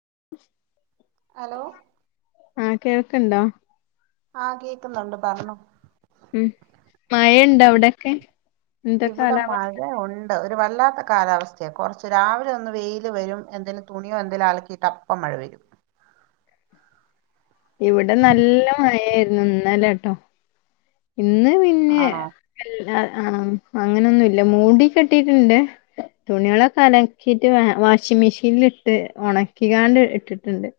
[unintelligible] Hello ആ കേൾക്ക്ണ്ടോ? ആഹ് കേക്കുന്നുണ്ട് പറഞ്ഞോ ഉം മഴണ്ടോ അവിടൊക്കെ? എന്താ ഇവിടെ കാലാവസ്ഥ മഴ ഉണ്ട് വല്ലാത്ത കാലാവസ്ഥയാ കുറച്ച് രാവിലെ ഒന്ന് വെയില് വരും എന്തേലും തുണിയോ എന്തെങ്കിലും അലക്കിയിട്ട അപ്പം മഴ വരും ഇവിടെ നല്ല മഴയായിരുന്നു ഇന്നലെട്ടോ ഇന്ന് പിന്നെ ആണോ എ അ ആഹ അങ്ങനൊന്നുംല്ല മൂടി കെട്ടിട്ടുണ്ട് തുണികളൊക്കെ അലക്കിട്ട് വാഷിംഗ്‌ മെഷീനിൽ ഇട്ട് ഉണക്കികാണ്ട് ഇട്ടിട്ടുണ്ട്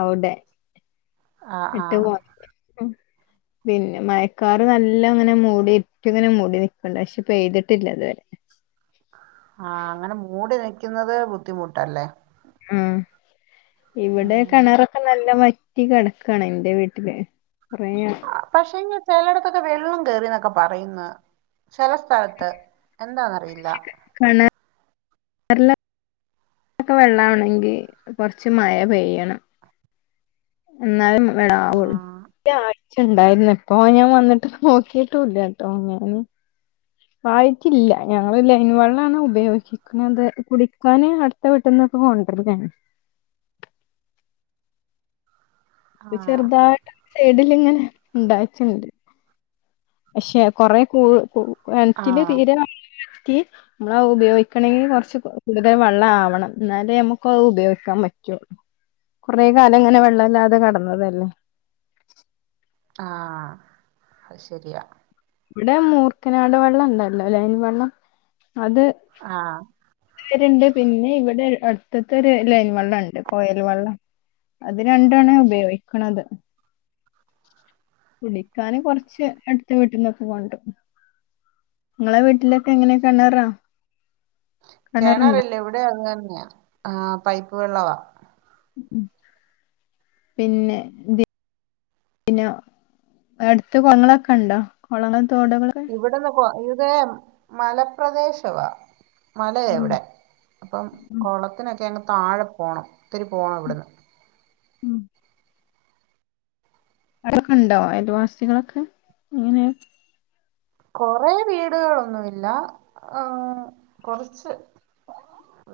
അവിടെ ആ ആ [unintelligible] [inaudible] പിന്നെ മഴക്കാറ് നല്ല അങ്ങനെ മൂടി ഇരുട്ട് ഇങ്ങനെ മൂടി നിക്കണ്ട് പക്ഷെ പെയ്തിട്ടില്ല ഇതുവരെ ആഹ് അങ്ങനെ മൂടി നിൽക്കുന്നത് ബുദ്ധിമുട്ടല്ലേ? ആഹ് ഇവിടെ ഉം കിണറൊക്കെ നല്ല മ കുട്ടി കിടക്കാണ് എന്റെ വീട്ടില് കൊറേ ആ പക്ഷെ ചേലൊടത്തൊക്കെ വേ വെള്ളം കേറിന്നൊക്കെ പറയുന്ന ചില സ്ഥലത്ത് എന്താന്നറിയില്ല കിണറിലൊക്കെ വെള്ളം ആവണെങ്കി കൊറച്ച് മഴ പെയ്യണം എന്നാലും- വെള്ളം ആ ആവും ഉണ്ടായിരുന്നു ഇപ്പൊ ഞാൻ വന്നിട്ട് നോക്കീട്ടുല്ലട്ടോ ഞാന് വാങ്ങിക്കില്ല ഞങ്ങള് ലൈൻ വെള്ളാണ് ഉപയോഗിക്കുന്നത് കുടിക്കാന് അടുത്ത വീട്ടിന്നൊക്കെ കൊണ്ടരുന്നാണ് ആ ഇവിടെച്ചെർതായ്ട്ട് ഉണ്ട് സൈഡിലിങ്ങനെ ഉണ്ടായിട്ട്ണ്ട് പക്ഷെ കൊറെ കൂ കൂ ആ എനക്കിന്റെ തീരെ ന [inaudible] റ്റി നമ്മൾ ഉപയോഗിക്കണെങ്കി കുറച്ച് കൂടുതൽ വെള്ളം ആവണം എന്നാലേ നമ്മുക്ക് അത് ഉപയോഗിക്കാൻ പറ്റുള്ളൂ കുറേ കാലം ഇങ്ങനെ വെള്ളല്ലാതെ കിടന്നതല്ലേ ആഹ് അത് ശെരിയാ ഇവിടെ മൂർക്കനാട് വെള്ളണ്ടല്ലോ ലൈൻ വെള്ളം ആ ണ്ട് പിന്നെ ഇവിടെ അടുത്തത്തെ ഒരു ലൈൻ വെള്ളം ഉണ്ട് കോയൽ വെള്ളം അത് രണ്ടുവാണ്ണ് ഉപയോഗി കുടിക്കാന് കൊറച്ച് അടുത്ത വീട്ടീന്നൊക്കെ കൊണ്ടു നിങ്ങള വീട്ടില് കിണറുണ്ടോ കെണറില്ല ഇവിടെ അങ്ങെ ആ പൈപ്പ് വെള്ളവാ പിന്നെ [unintelligible] പിന്നെ അടുത്ത് കൊളങ്ങളൊക്കെ ഉണ്ടോ കൊളണ തോട്കൾക്കെ [unintelligible] ഇതേ മലപ്രദേശവാ മലയാ ഉം ഇവിടെ അപ്പം ഉം കൊളത്തിനട് ക്കെ അങ്ങ് താഴെ പോണം ഒത്തിരി പോണം ഇവിട്ന്ന്. ഉം അടൊക്കെ ഉണ്ടോ അയൽവാസികളൊക്കെ? ഇങ്ങനേ കൊറെേ വീടുകളൊന്നുംല്ല, ഏഹ് കൊറച്ച്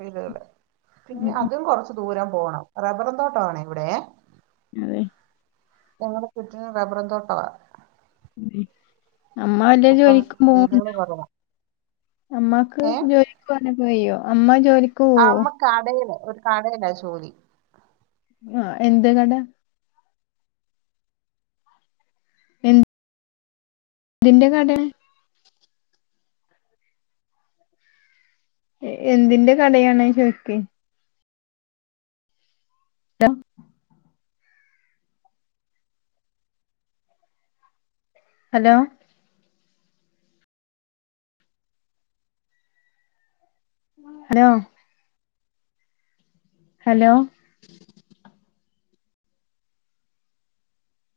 വീട്കള്. ഉം പിന്നെ ഉം. അതും കൊറച്ച് ദൂരം പോണം റബ്ബറും തോട്ടാണെ ഇവടേ അതെ ഞങ്ങടെ ചുറ്റിനും റബ്ബറും തോട്ടവാ. ഉം. അമ്മ വല്ല അപ്പം ജോലിക്കും പോവും വീടുകൾ കുറവാണ് അമ്മാക്ക് ഏ ജോലിക്ക് പോവാനൊക്കെ കയ്യോ? അമ്മ ജോലിക്ക് പോവോ? അമ്മ കടയില് ഒരു കടയിലാ ജോലി. ആ എന്ത് കട? ന്തിന്റെ കടയാ എന്തിന്റെ കടയാണ് ചോയിക്ക് [unintelligible] ഹലോ ഹലോ ഹലോ